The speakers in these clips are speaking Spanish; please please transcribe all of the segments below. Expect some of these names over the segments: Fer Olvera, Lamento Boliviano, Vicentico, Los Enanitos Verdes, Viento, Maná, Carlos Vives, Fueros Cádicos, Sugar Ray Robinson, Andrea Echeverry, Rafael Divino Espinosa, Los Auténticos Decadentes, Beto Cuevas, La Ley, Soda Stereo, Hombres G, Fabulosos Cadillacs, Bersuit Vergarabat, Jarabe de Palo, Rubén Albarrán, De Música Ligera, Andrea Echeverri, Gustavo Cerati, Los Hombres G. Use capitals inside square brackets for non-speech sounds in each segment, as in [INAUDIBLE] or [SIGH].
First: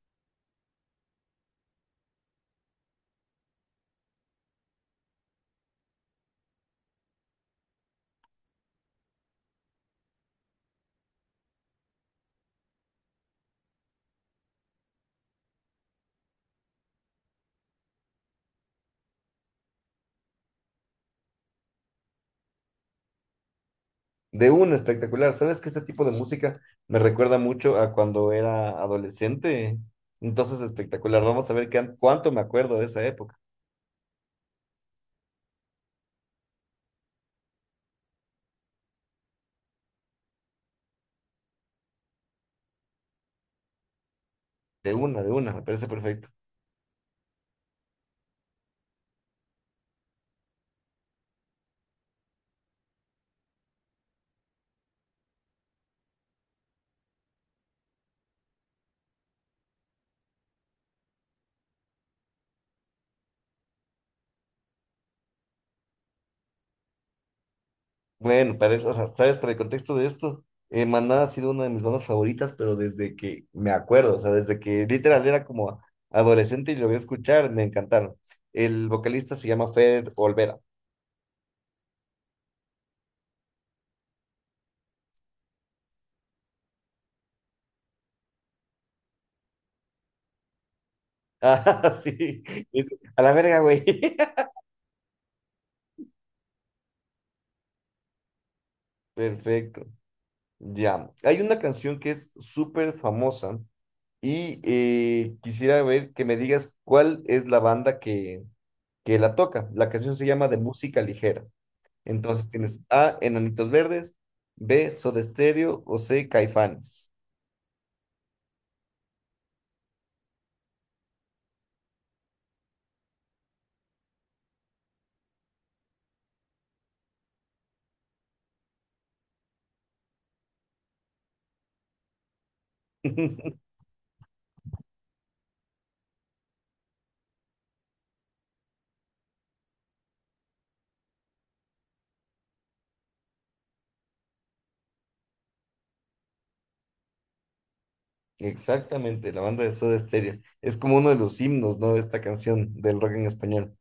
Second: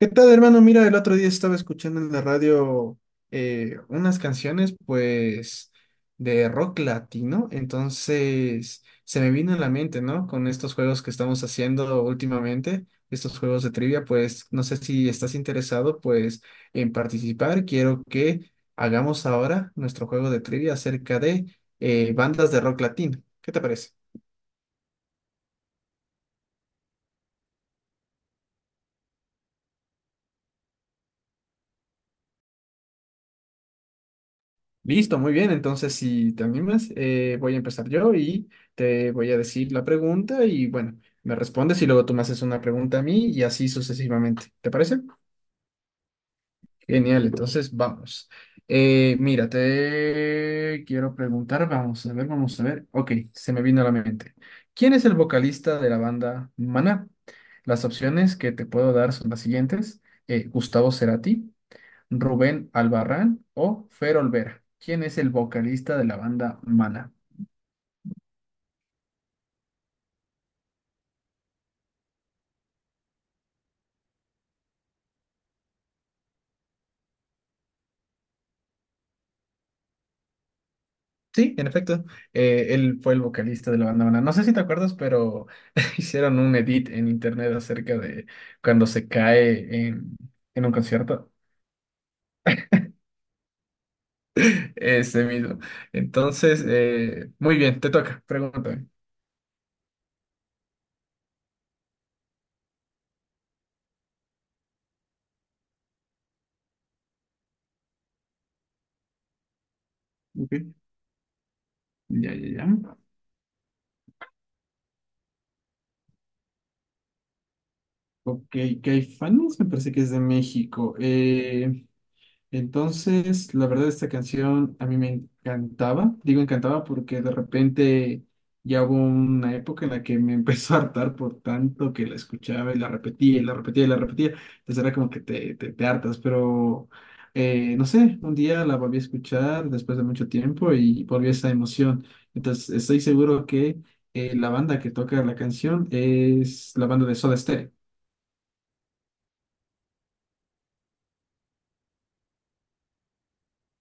¿Qué tal, hermano? Mira, el otro día estaba escuchando en la radio unas canciones, pues, de rock latino. Entonces, se me vino a la mente, ¿no? Con estos juegos que estamos haciendo últimamente, estos juegos de trivia, pues, no sé si estás interesado, pues, en participar. Quiero que hagamos ahora nuestro juego de trivia acerca de bandas de rock latino. ¿Qué te parece? De una, espectacular. ¿Sabes que este tipo de música me recuerda mucho a cuando era adolescente? Entonces, espectacular. Vamos a ver qué, cuánto me acuerdo de esa época. Listo, muy bien. Entonces, si te animas, voy a empezar yo y te voy a decir la pregunta y bueno, me respondes y luego tú me haces una pregunta a mí y así sucesivamente. ¿Te parece? De una, me parece perfecto. Genial, entonces vamos. Mira, te quiero preguntar, vamos a ver, vamos a ver. Ok, se me vino a la mente. ¿Quién es el vocalista de la banda Maná? Las opciones que te puedo dar son las siguientes. Gustavo Cerati. Rubén Albarrán o Fer Olvera, quien es el vocalista de la banda Mana? Bueno, parece, o sea, sabes, para el contexto de esto, Maná ha sido una de mis bandas favoritas, pero desde que me acuerdo, o sea, desde que literal era como adolescente y lo voy a escuchar, me encantaron. El vocalista se llama Fer Olvera. [LAUGHS] Sí, en efecto, él fue el vocalista de la banda Mana. No sé si te acuerdas, pero [LAUGHS] hicieron un edit en internet acerca de cuando se cae en un concierto. Ah, sí. Es- a la verga, güey. [LAUGHS] Ese mismo. Entonces, muy bien, te toca, pregúntame. Perfecto. Ya, hay una canción que es súper famosa y quisiera ver que me digas cuál es la banda que la toca. La canción se llama De Ok, Música Ligera. ya, Entonces ya, tienes ya. A, Enanitos Verdes, B, Soda Stereo o C, Caifanes. Ok, Caifanes me parece que es de México. Entonces, la verdad, esta canción a mí me encantaba. Digo encantaba porque de repente ya hubo una época en la que me [LAUGHS] empezó a hartar por tanto que la escuchaba y la repetía y la [LAUGHS] repetía y la repetía. Entonces era como que te hartas, pero no sé, un día la volví a escuchar después de mucho tiempo y volví a esa emoción. Entonces, estoy seguro que la banda que toca la canción es la banda de Soda Stereo. Exactamente, la banda de Soda Stereo. Es como uno de los himnos, ¿no? Esta canción del rock en español.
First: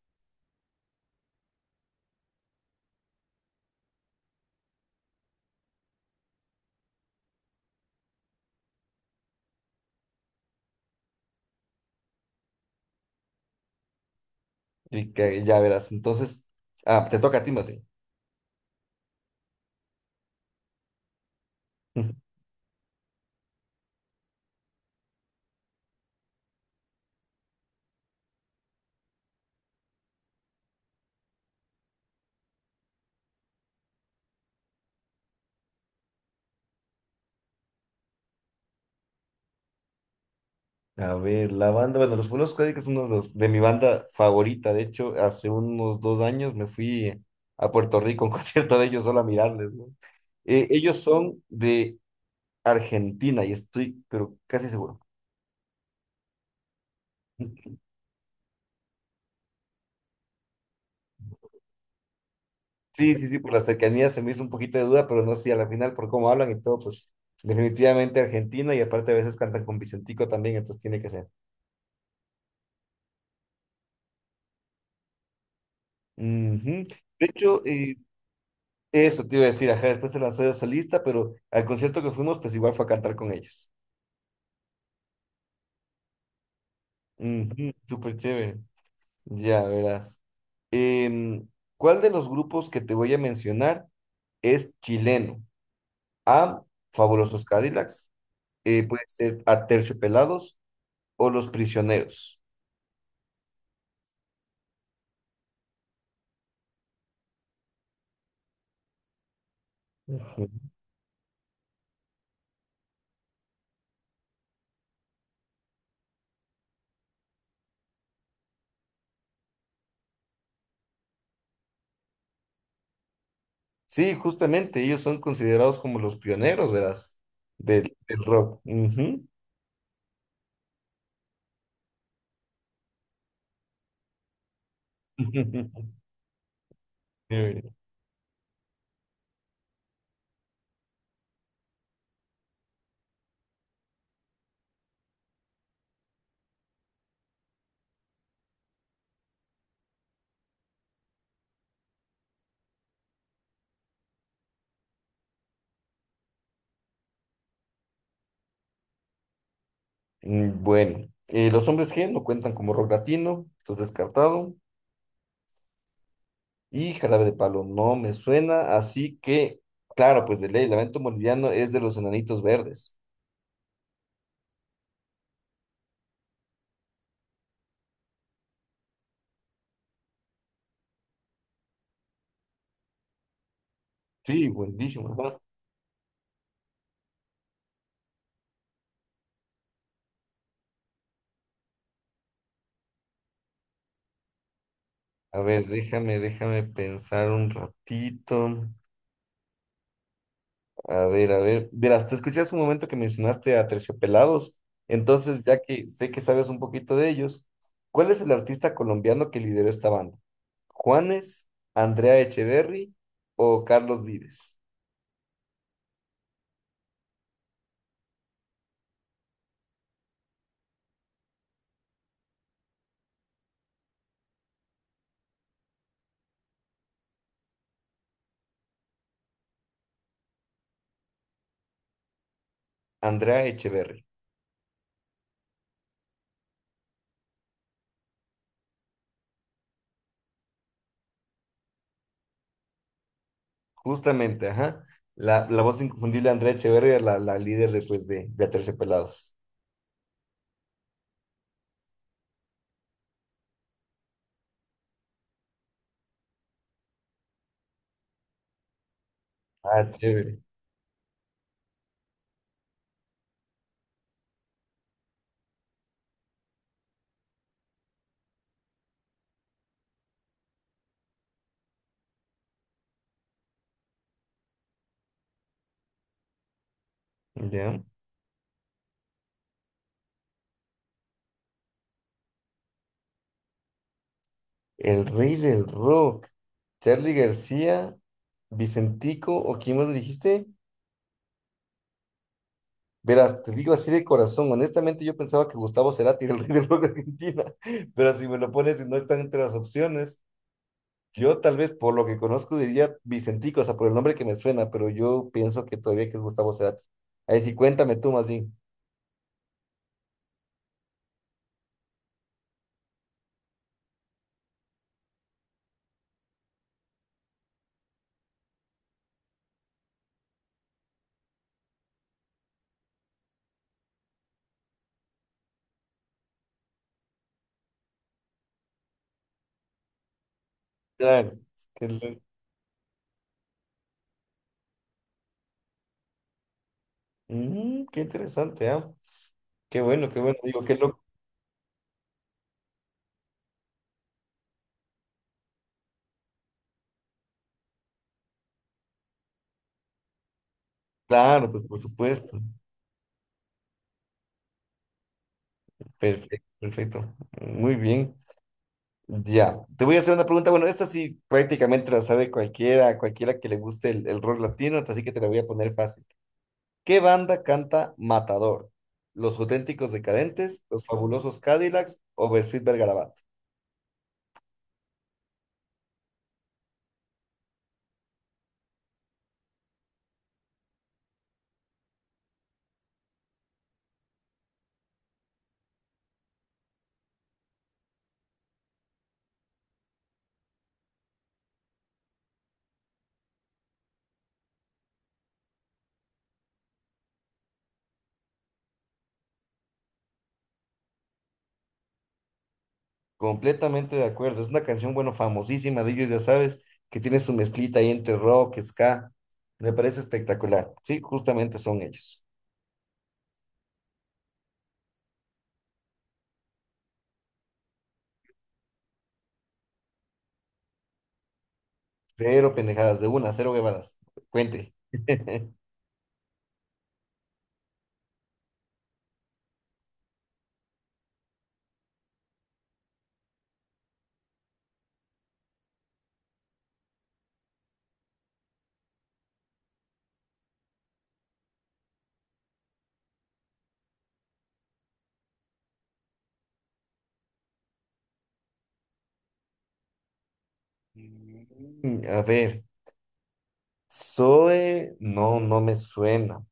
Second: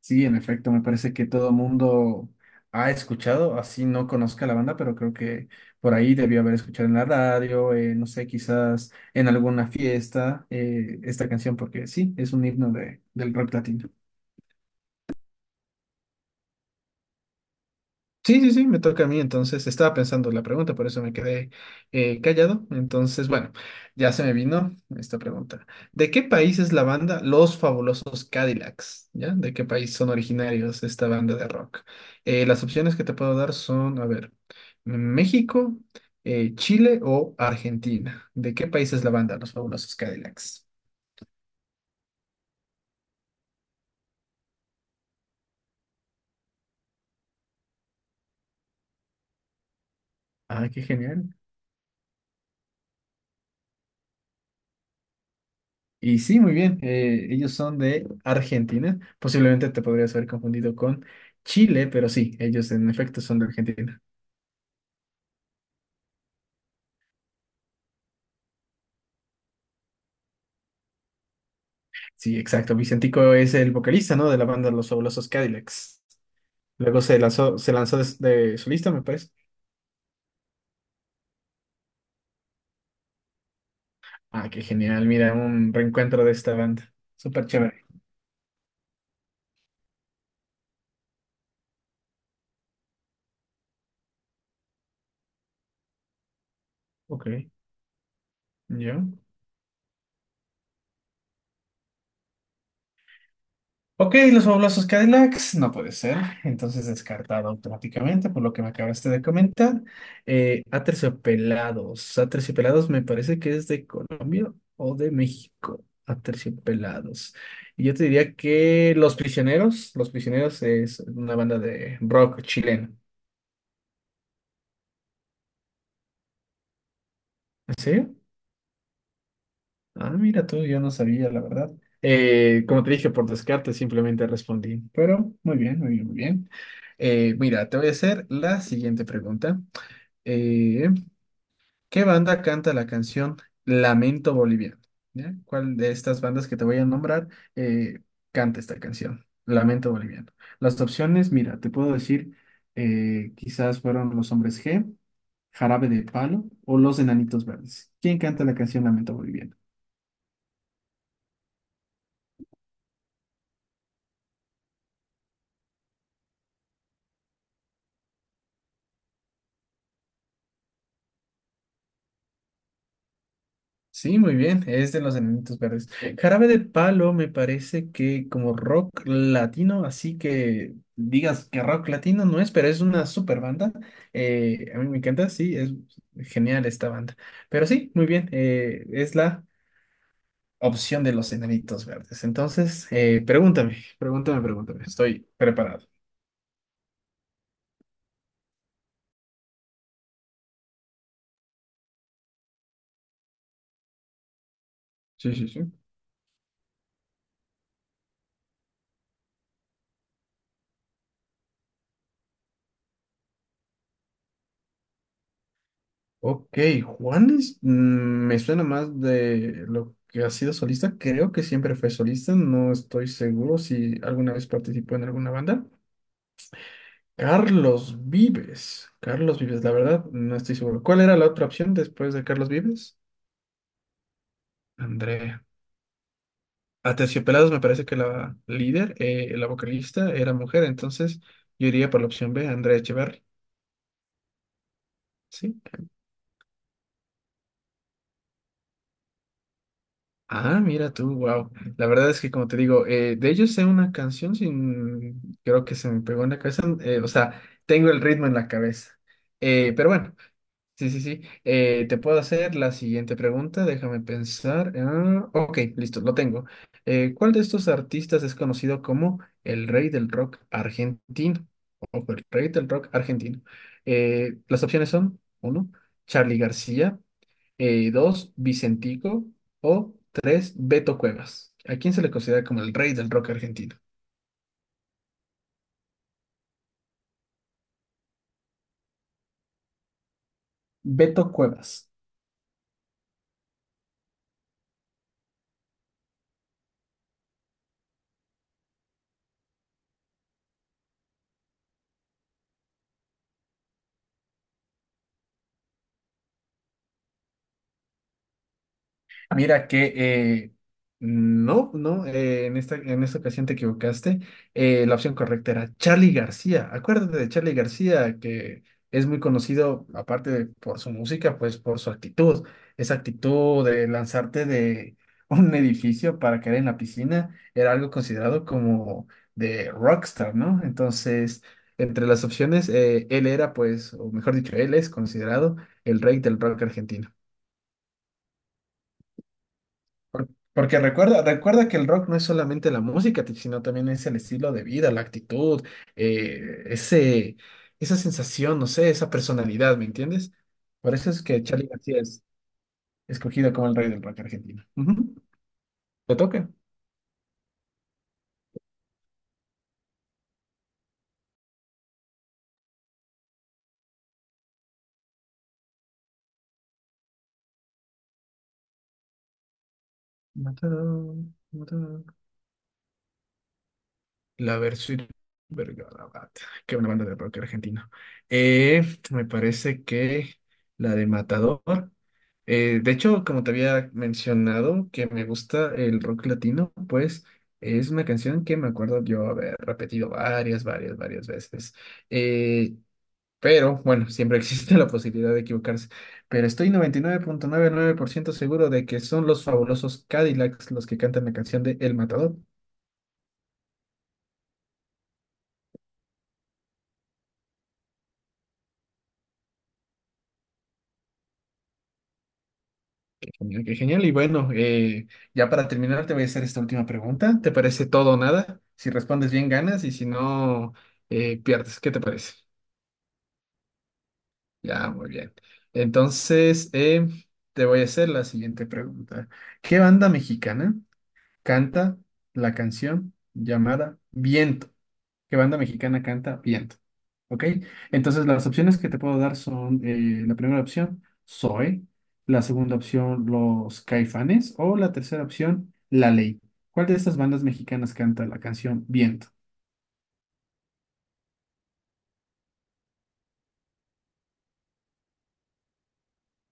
Sí, en efecto, me parece que todo mundo ha escuchado, así no conozca la banda, pero creo que por ahí debió haber escuchado en la radio, no sé, quizás en alguna fiesta, esta canción, porque sí, es un himno de, del rock latino. Y que ya verás. Entonces, ah, te toca a ti, Mati. Sí, sí, sí, me toca a mí, entonces estaba pensando la pregunta, por eso me quedé [LAUGHS] callado. Entonces, bueno, ya se me vino esta pregunta. ¿De qué país es la banda Los Fabulosos Cadillacs? ¿Ya? ¿De qué país son originarios esta banda de rock? Las opciones que te puedo dar son, a ver, México, Chile o Argentina. ¿De qué país es la banda Los Fabulosos Cadillacs? A ver, la banda, bueno, los Fueros Cádicos es uno de, los- de mi banda favorita. De hecho, hace unos 2 años me fui a Puerto Rico a un [LAUGHS] concierto de ellos solo a mirarles, ¿no? Ah, qué Ellos genial. son de Argentina y estoy, pero casi seguro. Y sí, muy bien. Ellos [LAUGHS] son de Argentina. Posiblemente te podrías haber confundido con Chile, pero sí, ellos en Sí, efecto sí, sí, son de por la Argentina. cercanía se me hizo un poquito de duda, pero no sé, a la final por cómo hablan y todo, pues definitivamente Argentina y aparte a veces cantan con Vicentico también, entonces tiene que ser. Sí, exacto. Vicentico es el vocalista, ¿no? De la banda Los Fabulosos Cadillacs. Ujú. Luego De hecho, se lanzó de solista, me eso parece. te iba a decir, ajá, después se lanzó de solista, pero al concierto que fuimos, pues igual fue a cantar con ellos. Ah, qué genial. Mira, un reencuentro de esta banda. Súper Ujú, chévere. súper chévere. Ya verás. Em, ¿Cuál de los grupos que te voy a mencionar es chileno? A. Fabulosos Ok. Cadillacs. Puede ¿Yo? ser Aterciopelados o Los Prisioneros. Ok, los fabulosos Cadillacs, no puede ser. Entonces descartado automáticamente por lo que me acabaste de comentar. Ujú. Aterciopelados. Aterciopelados me parece que es de Colombia o de México. Aterciopelados. Y yo te diría que Los Prisioneros. Los Prisioneros es una banda de rock chileno. Sí, justamente, ellos son considerados como los pioneros, ¿verdad? ¿En Del, serio? del rock. Ujú. Ah, mira tú, yo no sabía, la verdad. Como te dije, por descarte simplemente respondí. Pero muy bien, muy [LAUGHS] bien, muy bien. Mira, Chévere. te voy a hacer la siguiente pregunta. Eh, ¿Qué banda canta la canción Lamento Boliviano? ¿Ya? ¿Cuál de estas bandas que te voy a nombrar eh, canta esta canción? Lamento Boliviano. Las opciones, mira, te puedo decir, quizás fueron Los Hombres G, Jarabe de Palo o Los Enanitos Verdes. ¿Quién canta la canción Lamento Boliviano? Mm, bueno, los hombres G no cuentan como rock latino, esto es descartado. Y jarabe de palo, no me suena, así que, claro, pues de ley, Lamento Boliviano es de los Enanitos Verdes. Sí, muy bien, es de los Enanitos Verdes. Jarabe de Palo me parece que como rock latino, así que digas que rock latino no es, pero es una super banda. Sí, A mí me buenísimo, encanta, ¿verdad? sí, es genial esta banda. Pero sí, muy bien, es la opción de los Enanitos Verdes. Entonces, pregúntame, pregúntame, pregúntame, estoy A ver, preparado. déjame pensar un ratito. A ver, a ver. De te escuché hace un momento que mencionaste a Terciopelados, Sí, entonces sí, ya sí. que sé que sabes un poquito de ellos, ¿cuál es el artista colombiano que lideró esta banda? ¿Juanes, Andrea Echeverry o Carlos Vives? Ok, Juanes, mm, me suena más de lo que ha sido solista. Creo que siempre fue solista, no estoy seguro si alguna vez participó en alguna banda. Carlos Vives, la verdad, no estoy seguro. ¿Cuál era la otra opción después de Carlos Vives? Andrea Echeverry. Andrea. Aterciopelados me parece que la líder, la vocalista, era mujer, entonces yo iría por la opción B, Andrea Echeverri. Justamente, ajá. La, ¿Sí? la voz inconfundible de Andrea Echeverría, la líder de, pues, de Aterciopelados. Ah, mira tú, wow. La verdad es que como te digo, de ellos sé una canción sin, creo que se me pegó en la cabeza, o sea, tengo el ritmo en la cabeza. Ah, Pero bueno, chévere. sí, sí, sí. Te puedo hacer la siguiente pregunta, déjame pensar. Ah, ok, listo, lo tengo. ¿Cuál de estos artistas es conocido como el rey del rock argentino? O el rey del rock argentino. Las opciones son, uno, Charly García Ya. Dos, Vicentico o tres, Beto Cuevas. ¿A quién se le considera como el rey del rock argentino? El rey del rock. Charly García, Vicentico, ¿o quién más me dijiste? Beto Cuevas. Verás, te digo así de corazón, honestamente yo pensaba que Gustavo Cerati era el rey del rock de Argentina, [LAUGHS] pero si me lo pones y no están entre las opciones, yo tal vez por lo que conozco diría Vicentico, o sea, por el nombre que me suena, pero yo pienso que todavía que es Gustavo Cerati. Ahí sí, cuéntame tú más bien. Mira que no, no, en esta ocasión te equivocaste. La opción correcta era Charly García. Acuérdate de Charly García, que es muy conocido, aparte de por su música, pues por su actitud. Esa actitud de lanzarte de [LAUGHS] un edificio para caer en la piscina era algo considerado como de rockstar, ¿no? Claro. Entonces, entre las opciones, él era, pues, o mejor dicho, él es considerado el rey del rock argentino. Mm, qué interesante, ¿ah? Qué bueno, qué bueno. Digo, qué Porque loco. recuerda, recuerda que el rock no es solamente la música, sino también es el estilo de vida, la actitud, eh, ese, esa sensación, no sé, esa personalidad, ¿me entiendes? Por eso es que Claro, pues Charlie por García es supuesto. escogido como el rey del rock argentino. Ujú. Te Perfecto, toca. perfecto. Muy bien. Ya, te voy a hacer una pregunta. Bueno, esta sí prácticamente la sabe cualquiera, cualquiera que le guste el rock latino, así que te la voy a poner fácil. ¿Qué banda canta Matador? ¿Los Auténticos Decadentes, Los Mataron, Fabulosos Cadillacs mataron. o Bersuit Vergarabat? La Versuit Vergarabat. Qué buena banda de rock argentino. Eh, me parece que la de Matador. De hecho, como te había mencionado que me gusta el rock latino, pues es una canción que me acuerdo yo haber repetido varias veces. Eh, pero bueno, siempre [LAUGHS] existe la posibilidad de equivocarse. Pero estoy 99.99% seguro de que son los fabulosos Cadillacs los que cantan la canción de El Matador. Completamente de acuerdo. Es una canción, bueno, famosísima de ellos, ya sabes, que tiene su mezclita ahí entre rock, ska. Me parece espectacular. Sí, justamente son ellos. Genial, qué genial. Y bueno, ya para terminar te voy a hacer esta última pregunta. ¿Te parece todo o nada? Si respondes bien, ganas y si no, pierdes. ¿Qué te parece? Cero pendejadas, de una, cero huevadas. Cuente. Ya, muy bien. [LAUGHS] Entonces, te voy a hacer la siguiente pregunta. ¿Qué banda mexicana canta la canción llamada Viento? ¿Qué banda mexicana canta Viento? ¿Ok? Entonces las opciones que te puedo dar son la primera opción, Zoe, la segunda opción, los Caifanes, o la tercera opción, La Ley. ¿Cuál de estas bandas mexicanas canta la canción Viento? Mm, a ver, Zoe, no, no me suena.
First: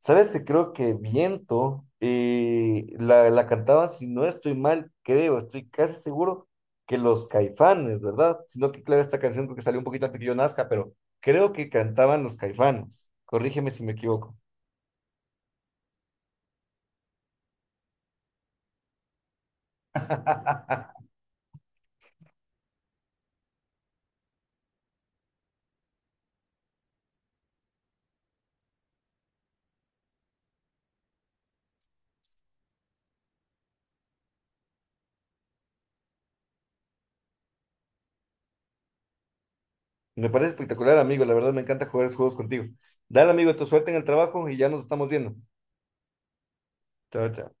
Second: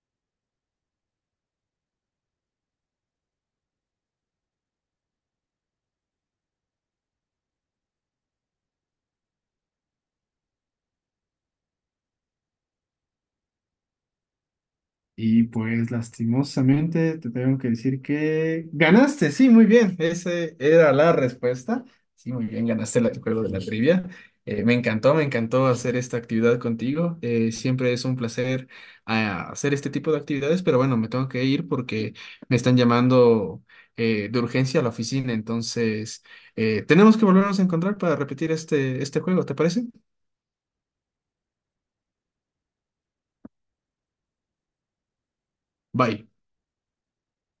¿Sabes? Que creo que Viento la cantaban, si no estoy mal, creo, estoy casi seguro que los Caifanes, ¿verdad? Sino que, claro, esta canción creo que salió un poquito antes que yo nazca, pero creo que cantaban los Caifanes. Corrígeme si me equivoco. Y pues lastimosamente te tengo que decir que ganaste, sí, muy bien, esa [LAUGHS] era la respuesta. Sí, muy bien, ganaste el juego de la trivia. Me encantó hacer esta actividad contigo. Siempre es un placer hacer este tipo de actividades, pero bueno, me tengo que ir porque me están llamando de urgencia a la oficina. Entonces, tenemos que volvernos a encontrar para repetir este juego, ¿te parece? Me parece espectacular, amigo. La verdad me encanta jugar esos juegos contigo. Dale, amigo, tu suerte en el trabajo y ya nos estamos viendo. Bye. Chao, chao.